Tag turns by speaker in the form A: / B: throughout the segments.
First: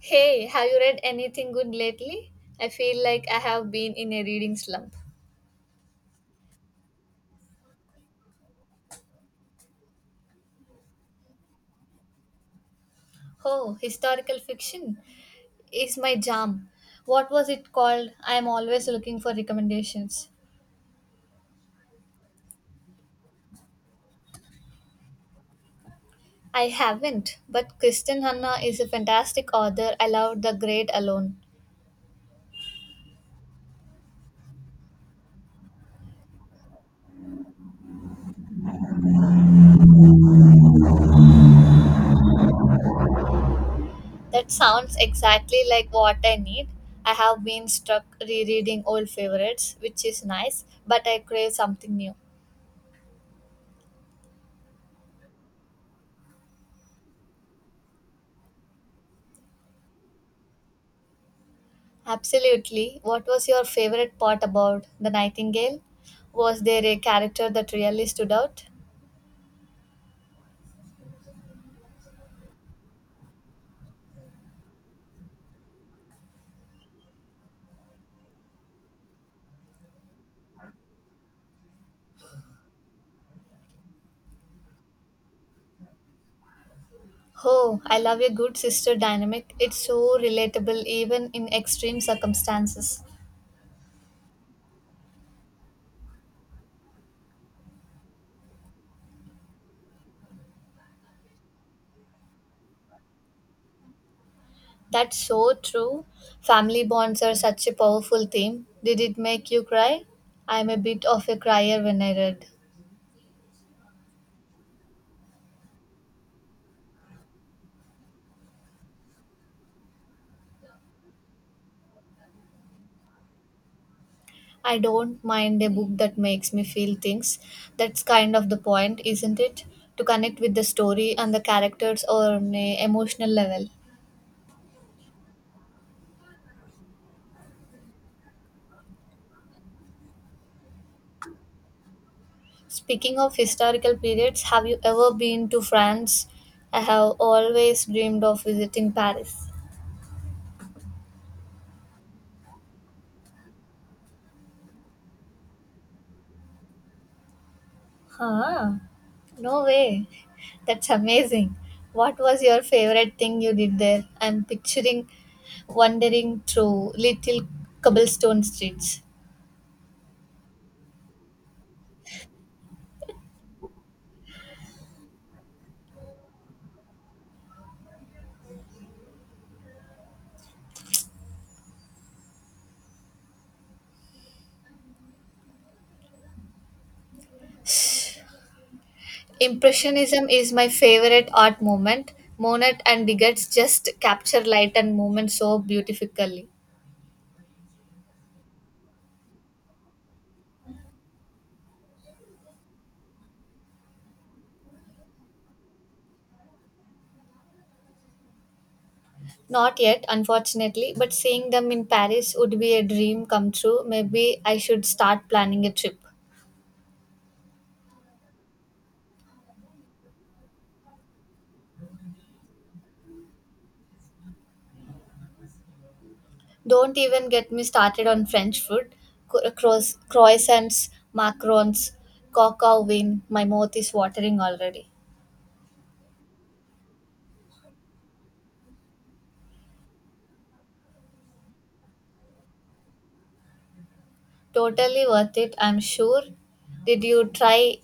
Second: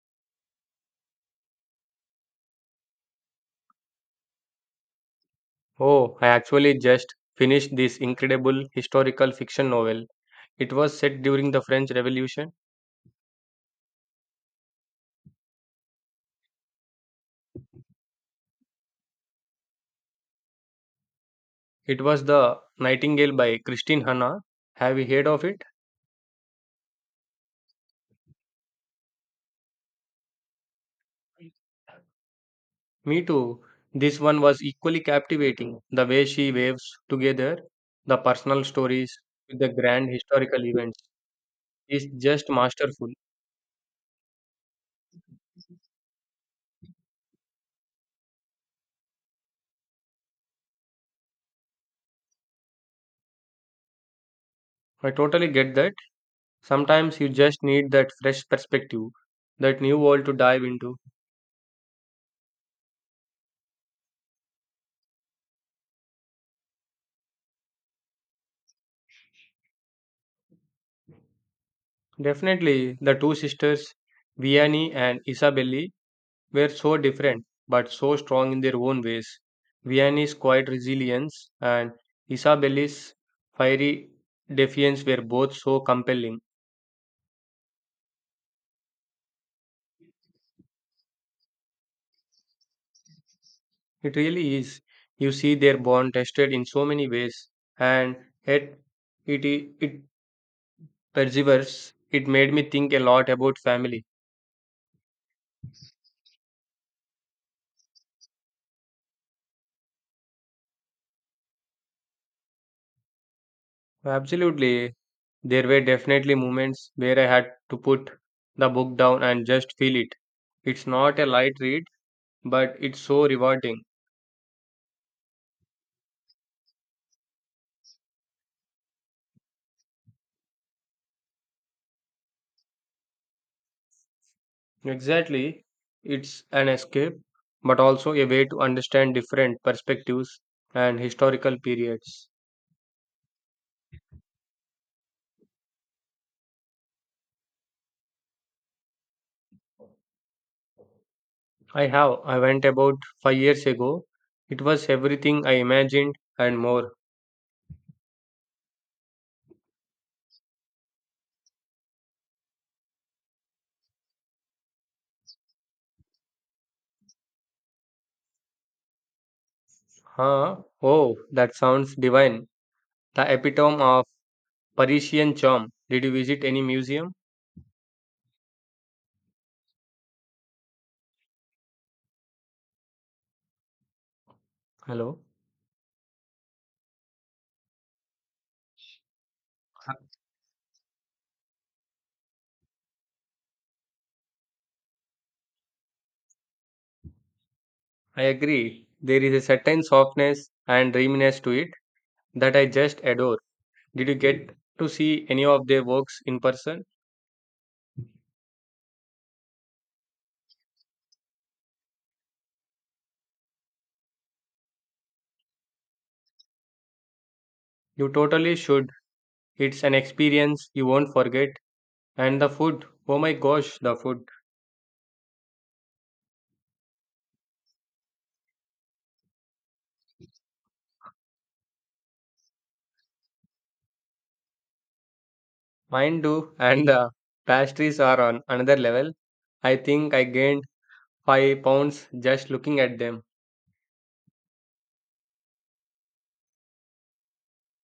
A: Hey, have you read anything good lately? I feel like I have been in a reading slump.
B: Oh, I actually just finished this incredible historical fiction novel. It was set during the French Revolution.
A: Oh, historical fiction is my jam. What was it called? I am always looking for recommendations.
B: It was The Nightingale by Christine Hanna. Have you heard of it?
A: I haven't, but Kristen Hanna is a fantastic author. I loved The Great Alone.
B: Me too. This one was equally captivating. The way she waves together the personal stories with the grand historical events is just masterful.
A: That sounds exactly like what I need. I have been stuck rereading old favorites, which is nice, but I crave something new.
B: I totally get that. Sometimes you just need that fresh perspective, that new world to dive into.
A: Absolutely. What was your favorite part about The Nightingale? Was there a character that really stood out?
B: Definitely, the two sisters, Vianney and Isabelle, were so different but so strong in their own ways. Vianney's quiet resilience and Isabelle's fiery defiance were both so compelling.
A: Oh, I love a good sister dynamic. It's so relatable even in extreme circumstances.
B: It really is. You see their bond tested in so many ways, and yet it perseveres. It made me think a lot about family.
A: That's so true. Family bonds are such a powerful theme. Did it make you cry? I'm a bit of a crier when I read.
B: Absolutely, there were definitely moments where I had to put the book down and just feel it. It's not a light read, but it's so rewarding.
A: I don't mind a book that makes me feel things. That's kind of the point, isn't it? To connect with the story and the characters on an emotional level.
B: Exactly. It's an escape, but also a way to understand different perspectives and historical periods.
A: Speaking of historical periods, have you ever been to France? I have always dreamed of visiting Paris.
B: I have. I went about 5 years ago. It was everything I imagined and more.
A: Huh? No way. That's amazing. What was your favorite thing you did there? I'm picturing wandering through little cobblestone streets.
B: Huh? Oh, that sounds divine. The epitome of Parisian charm. Did you visit any museum? Hello?
A: Impressionism is my favorite art movement. Monet and Degas just capture light and movement so beautifully.
B: I agree. There is a certain softness and dreaminess to it that I just adore. Did you get to see any of their works in person?
A: Not yet, unfortunately, but seeing them in Paris would be a dream come true. Maybe I should start planning a trip.
B: You totally should. It's an experience you won't forget. And the food, oh my gosh, the food.
A: Don't even get me started on French food. Croissants, macarons, coq au vin. My mouth is watering already.
B: Mine too. And the pastries are on another level. I think I gained 5 pounds just looking at them.
A: Totally worth it, I'm sure. Did you try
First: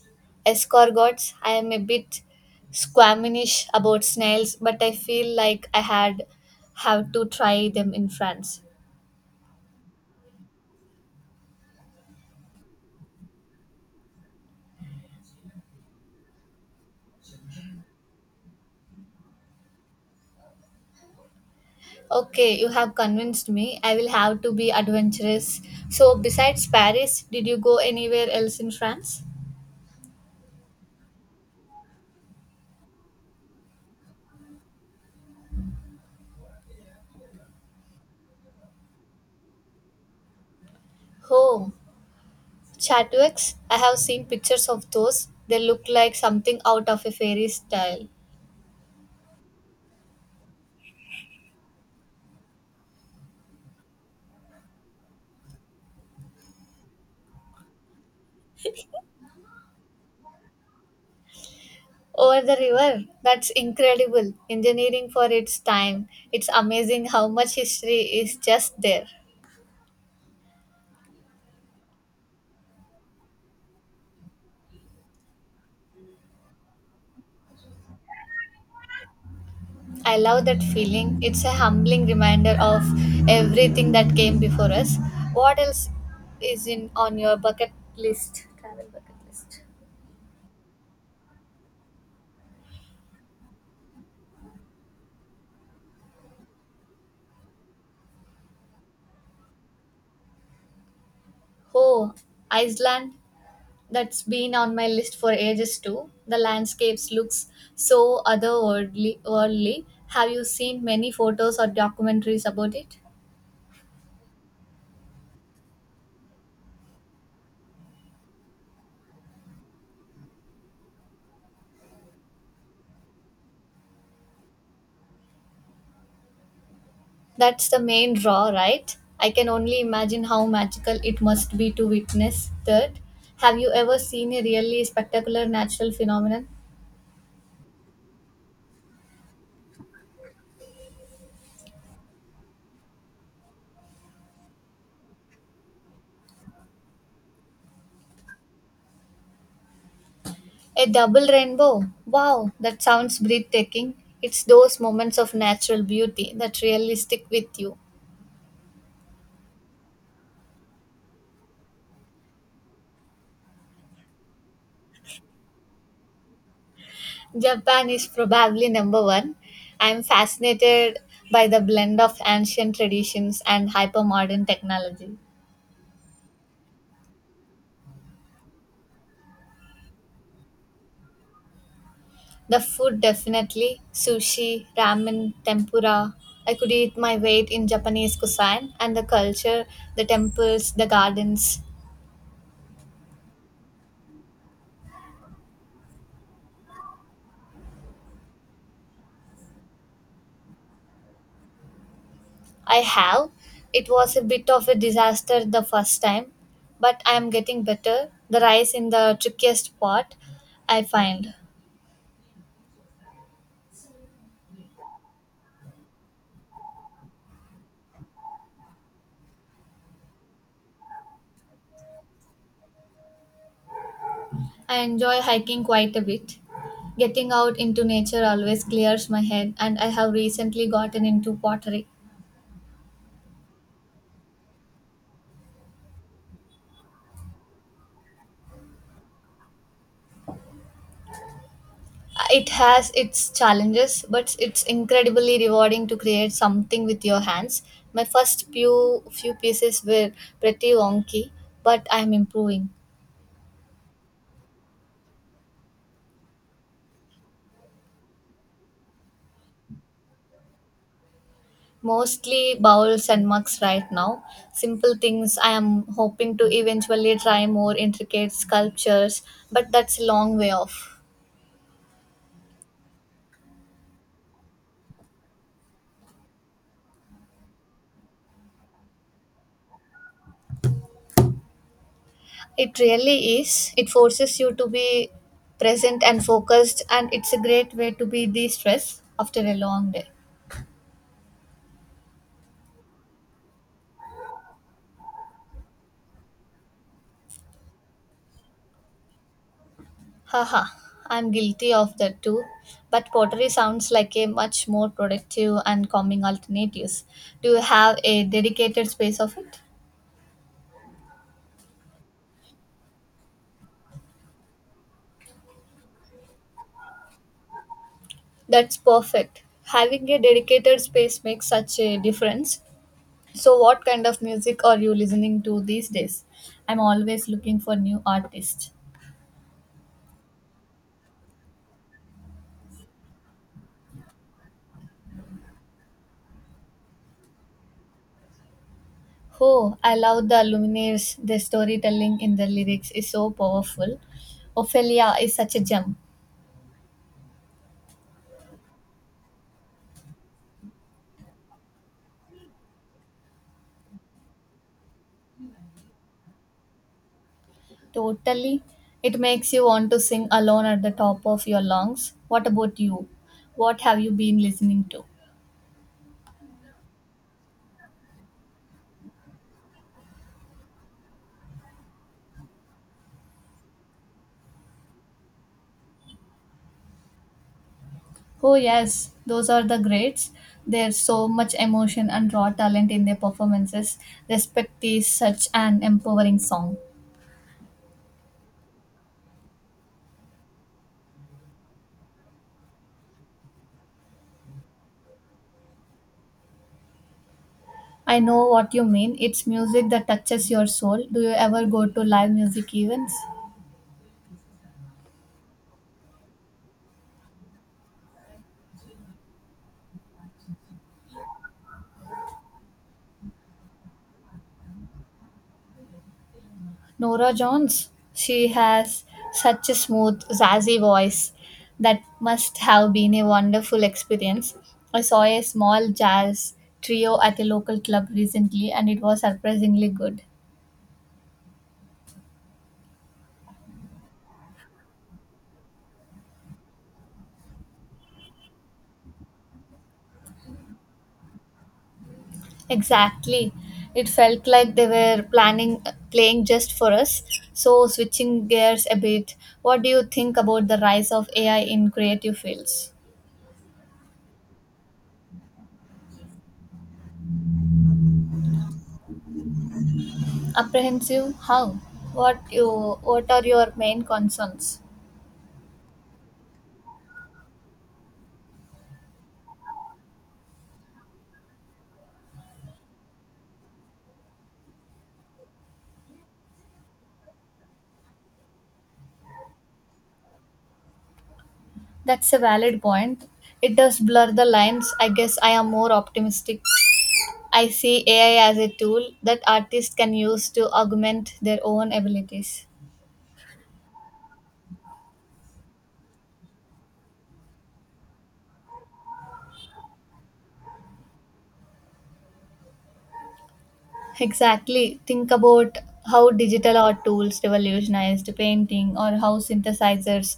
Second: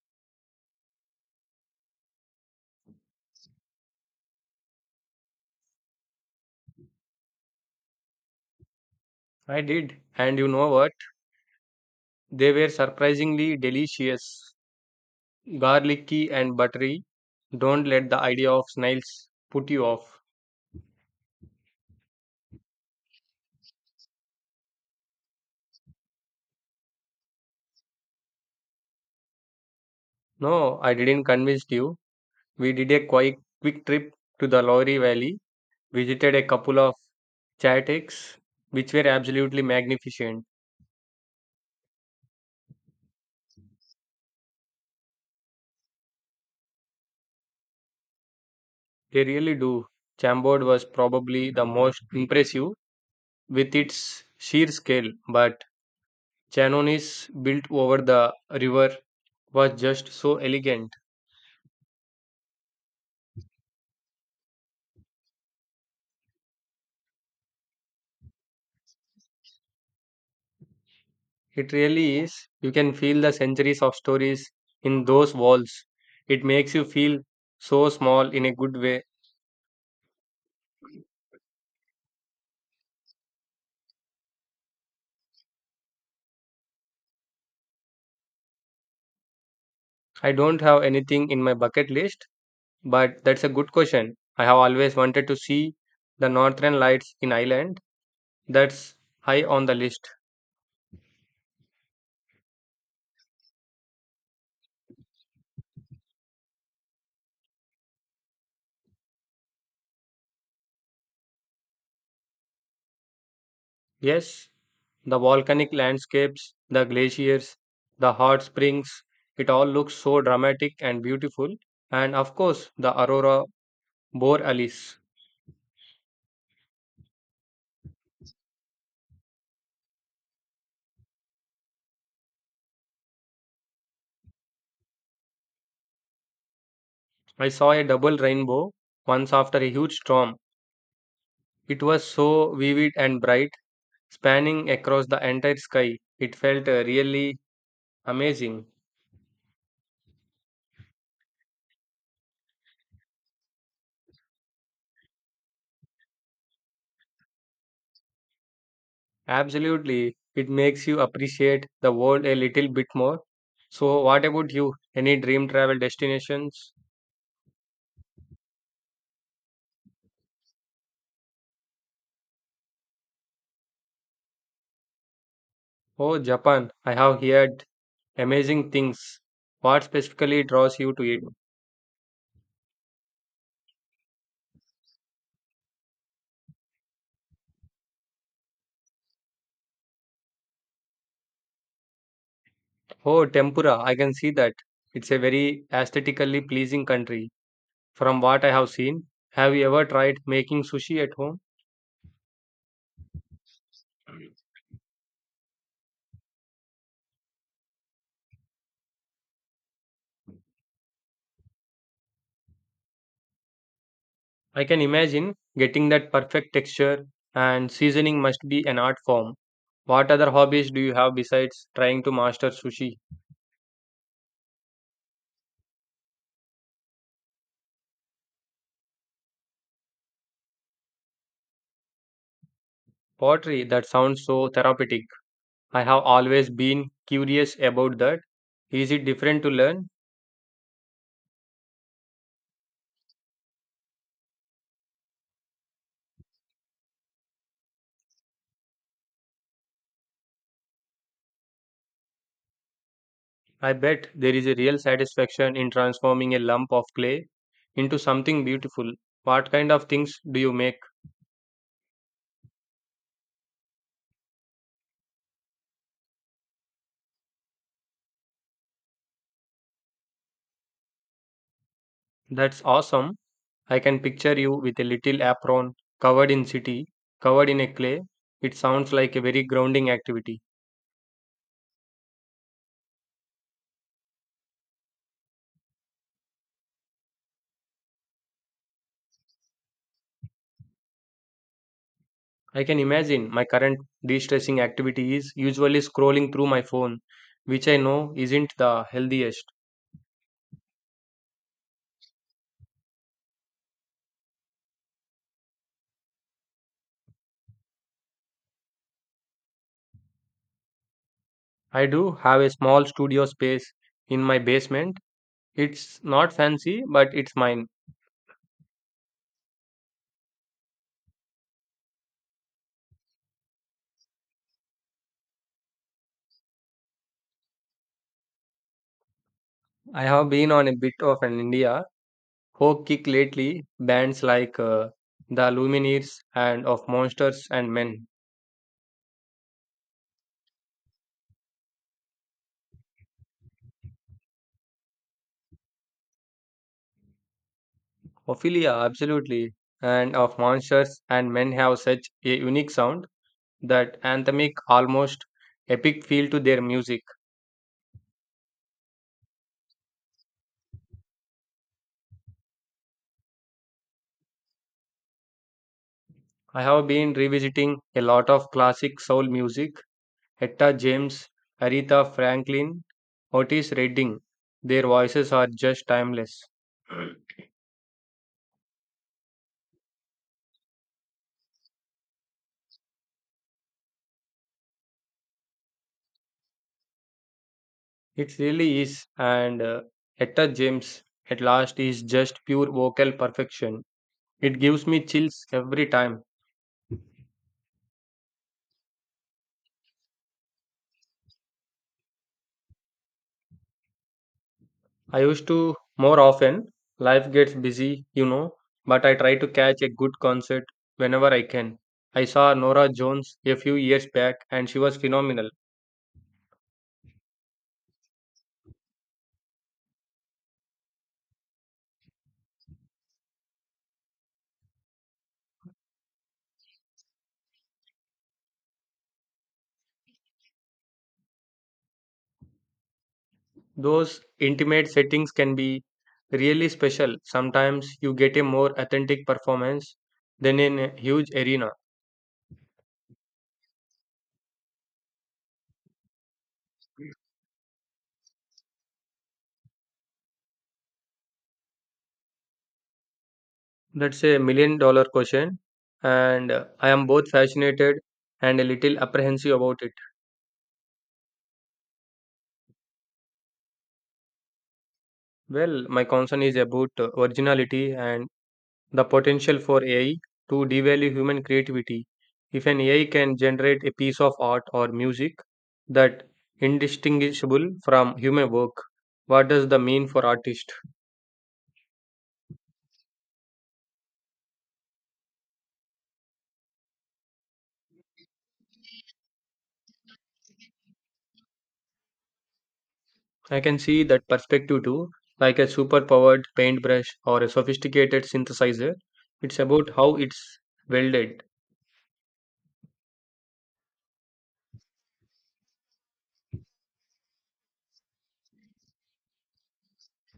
A: escargots? I am a bit squeamish about snails, but I feel like I had have to try them in France.
B: I did. And you know what? They were surprisingly delicious. Garlicky and buttery. Don't let the idea of snails put you off.
A: Okay, you have convinced me. I will have to be adventurous. So, besides Paris, did you go anywhere else in France?
B: No, I didn't convince you. We did a quick trip to the Lowry Valley, visited a couple of chateks, which were absolutely magnificent.
A: Oh, Chatwicks. I have seen pictures of those. They look like something out of a fairy tale.
B: They really do. Chambord was probably the most impressive with its sheer scale, but Chanonis built over the river was just so elegant.
A: Over the river? That's incredible. Engineering for its time. It's amazing how much history is just there.
B: It really is. You can feel the centuries of stories in those walls. It makes you feel so small in a good way.
A: I love that feeling. It's a humbling reminder of everything that came before us. What else is in on your bucket list? Travel bucket list.
B: I don't have anything in my bucket list, but that's a good question. I have always wanted to see the northern lights in Ireland. That's high on the list.
A: Oh, Iceland. That's been on my list for ages too. The landscapes looks so otherworldly. Worldly. Have you seen many photos or documentaries about it?
B: Yes, the volcanic landscapes, the glaciers, the hot springs, it all looks so dramatic and beautiful. And of course, the aurora borealis.
A: That's the main draw, right? I can only imagine how magical it must be to witness that. Have you ever seen a really spectacular natural phenomenon?
B: I saw a double rainbow once after a huge storm. It was so vivid and bright, spanning across the entire sky. It felt really amazing.
A: A double rainbow. Wow, that sounds breathtaking. It's those moments of natural beauty that really stick with you.
B: Absolutely, it makes you appreciate the world a little bit more. So, what about you? Any dream travel destinations?
A: Japan is probably number one. I'm fascinated by the blend of ancient traditions and hypermodern technology.
B: Oh, Japan. I have heard amazing things. What specifically draws you to it?
A: The food definitely sushi, ramen, tempura. I could eat my weight in Japanese cuisine and the culture, the temples, the gardens.
B: Oh, tempura. I can see that. It's a very aesthetically pleasing country. From what I have seen, have you ever tried making sushi at home?
A: I have. It was a bit of a disaster the first time, but I am getting better. The rice in the trickiest part, I find.
B: I can imagine getting that perfect texture and seasoning must be an art form. What other hobbies do you have besides trying to master sushi?
A: I enjoy hiking quite a bit. Getting out into nature always clears my head, and I have recently gotten into pottery.
B: Pottery, that sounds so therapeutic. I have always been curious about that. Is it different to learn?
A: It has its challenges, but it's incredibly rewarding to create something with your hands. My first few pieces were pretty wonky, but I am improving.
B: I bet there is a real satisfaction in transforming a lump of clay into something beautiful. What kind of things do you make?
A: Mostly bowls and mugs right now. Simple things. I am hoping to eventually try more intricate sculptures, but that's a long way off.
B: That's awesome. I can picture you with a little apron, covered in city, covered in a clay. It sounds like a very grounding activity.
A: It really is. It forces you to be present and focused, and it's a great way to be de stressed after a long day.
B: I can imagine my current de stressing activity is usually scrolling through my phone, which I know isn't the healthiest.
A: Haha, I'm guilty of that too. But pottery sounds like a much more productive and calming alternatives. Do you have a dedicated space of it?
B: I do have a small studio space in my basement. It's not fancy, but it's mine.
A: That's perfect. Having a dedicated space makes such a difference. So what kind of music are you listening to these days? I'm always looking for new artists.
B: I have been on a bit of an India folk kick lately, bands like the Lumineers and of Monsters and Men.
A: Oh, I love the Lumineers. The storytelling in the lyrics is so powerful. Ophelia is such a gem.
B: Ophelia, absolutely. And of monsters and men have such a unique sound, that anthemic, almost epic feel to their music.
A: Totally. It makes you want to sing alone at the top of your lungs. What about you? What have you been listening to?
B: I have been revisiting a lot of classic soul music, Etta James, Aretha Franklin, Otis Redding. Their voices are just timeless.
A: Oh, yes, those are the greats. There's so much emotion and raw talent in their performances. Respect is such an empowering song.
B: It really is, and Etta James at last is just pure vocal perfection. It gives me chills every time.
A: I know what you mean. It's music that touches your soul. Do you ever go to live music events?
B: I used to more often. Life gets busy, you know, but I try to catch a good concert whenever I can. I saw Nora Jones a few years back and she was phenomenal.
A: Nora Jones. She has such a smooth, zazzy voice. That must have been a wonderful experience. I saw a small jazz trio at a local club recently, and it was surprisingly good.
B: Those intimate settings can be really special. Sometimes you get a more authentic performance than in a huge arena.
A: Exactly. It felt like they were planning playing just for us. So switching gears a bit, what do you think about the rise of AI in creative fields?
B: That's a million dollar question, and I am both fascinated and a little apprehensive about it.
A: Apprehensive? How? What are your main concerns?
B: Well, my concern is about originality and the potential for AI to devalue human creativity. If an AI can generate a piece of art or music that indistinguishable from human work, what does the mean for artist?
A: That's a valid point. It does blur the lines. I guess I am more optimistic. I see AI as a tool that artists can use to augment their own abilities.
B: I can see that perspective too, like a superpowered paintbrush or a sophisticated synthesizer. It's about how it's welded.
A: Exactly. Think about how digital art tools revolutionized painting, or how synthesizers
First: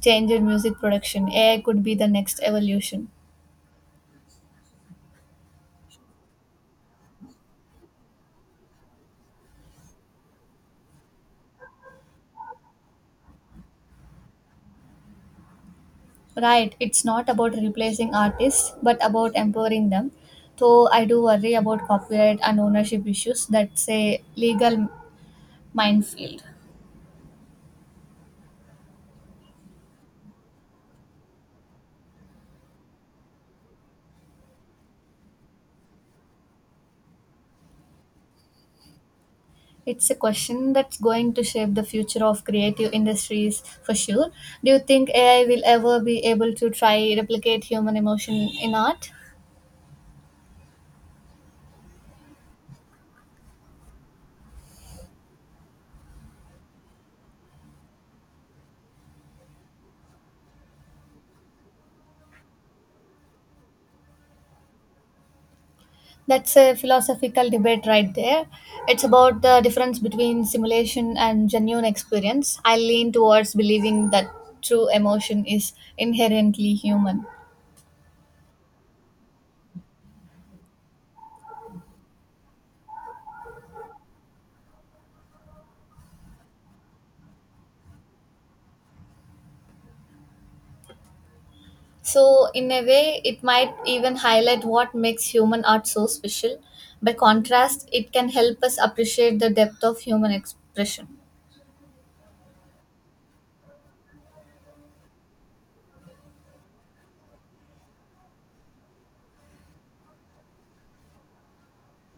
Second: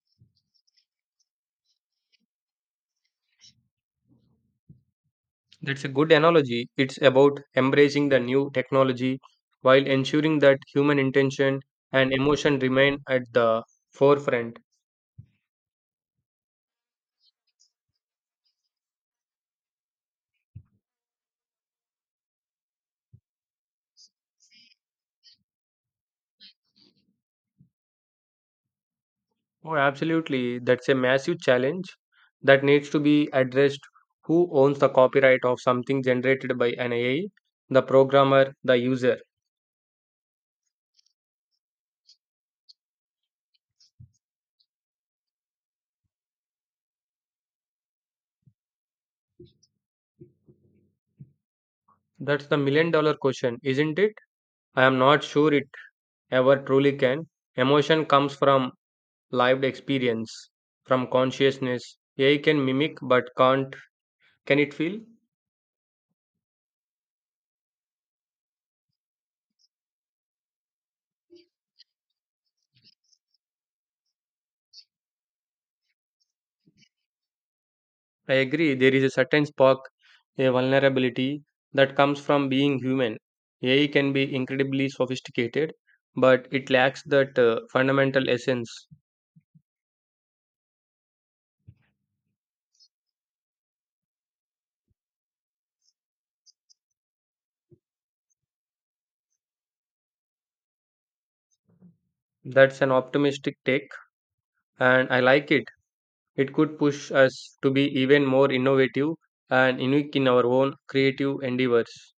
A: changed music production. AI could be the next evolution.
B: That's a good analogy. It's about embracing the new technology while ensuring that human intention and emotion remain at the forefront.
A: Right, it's not about replacing artists but about empowering them. Though I do worry about copyright and ownership issues. That's a legal minefield.
B: Oh, absolutely. That's a massive challenge that needs to be addressed. Who owns the copyright of something generated by an AI? The programmer, the user?
A: It's a question that's going to shape the future of creative industries for sure. Do you think AI will ever be able to try replicate human emotion in art?
B: That's the million dollar question, isn't it? I am not sure it ever truly can. Emotion comes from lived experience, from consciousness. AI can mimic but can't. Can it feel?
A: That's a philosophical debate right there. It's about the difference between simulation and genuine experience. I lean towards believing that true emotion is inherently human.
B: I agree, there is a certain spark, a vulnerability that comes from being human. AI can be incredibly sophisticated, but it lacks that fundamental essence.
A: So, in a way, it might even highlight what makes human art so special. By contrast, it can help us appreciate the depth of human expression.
B: That's an optimistic take, and I like it. It could push us to be even more innovative and unique in our own creative endeavors.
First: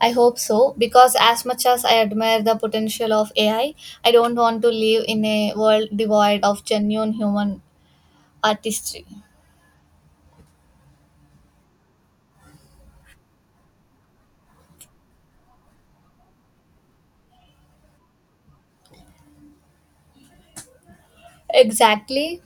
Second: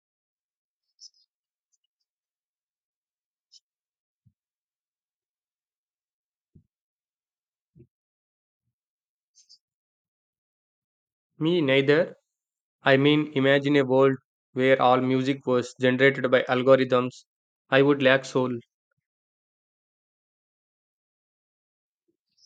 A: I hope so, because as much as I admire the potential of AI, I don't want to live in a world devoid of genuine human artistry.
B: Me neither. I mean, imagine a world where all music was generated by algorithms. I would lack soul.
A: Exactly.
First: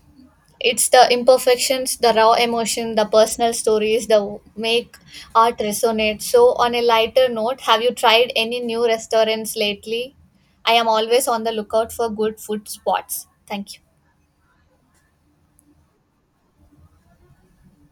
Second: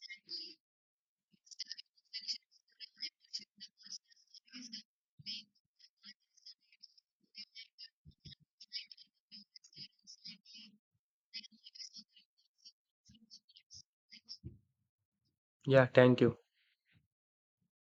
A: It's the imperfections, the raw emotion, the personal stories that make art resonate. So, on a lighter note, have you tried any new restaurants lately? I am always on the lookout for good food spots. Thank you.
B: Yeah, thank you.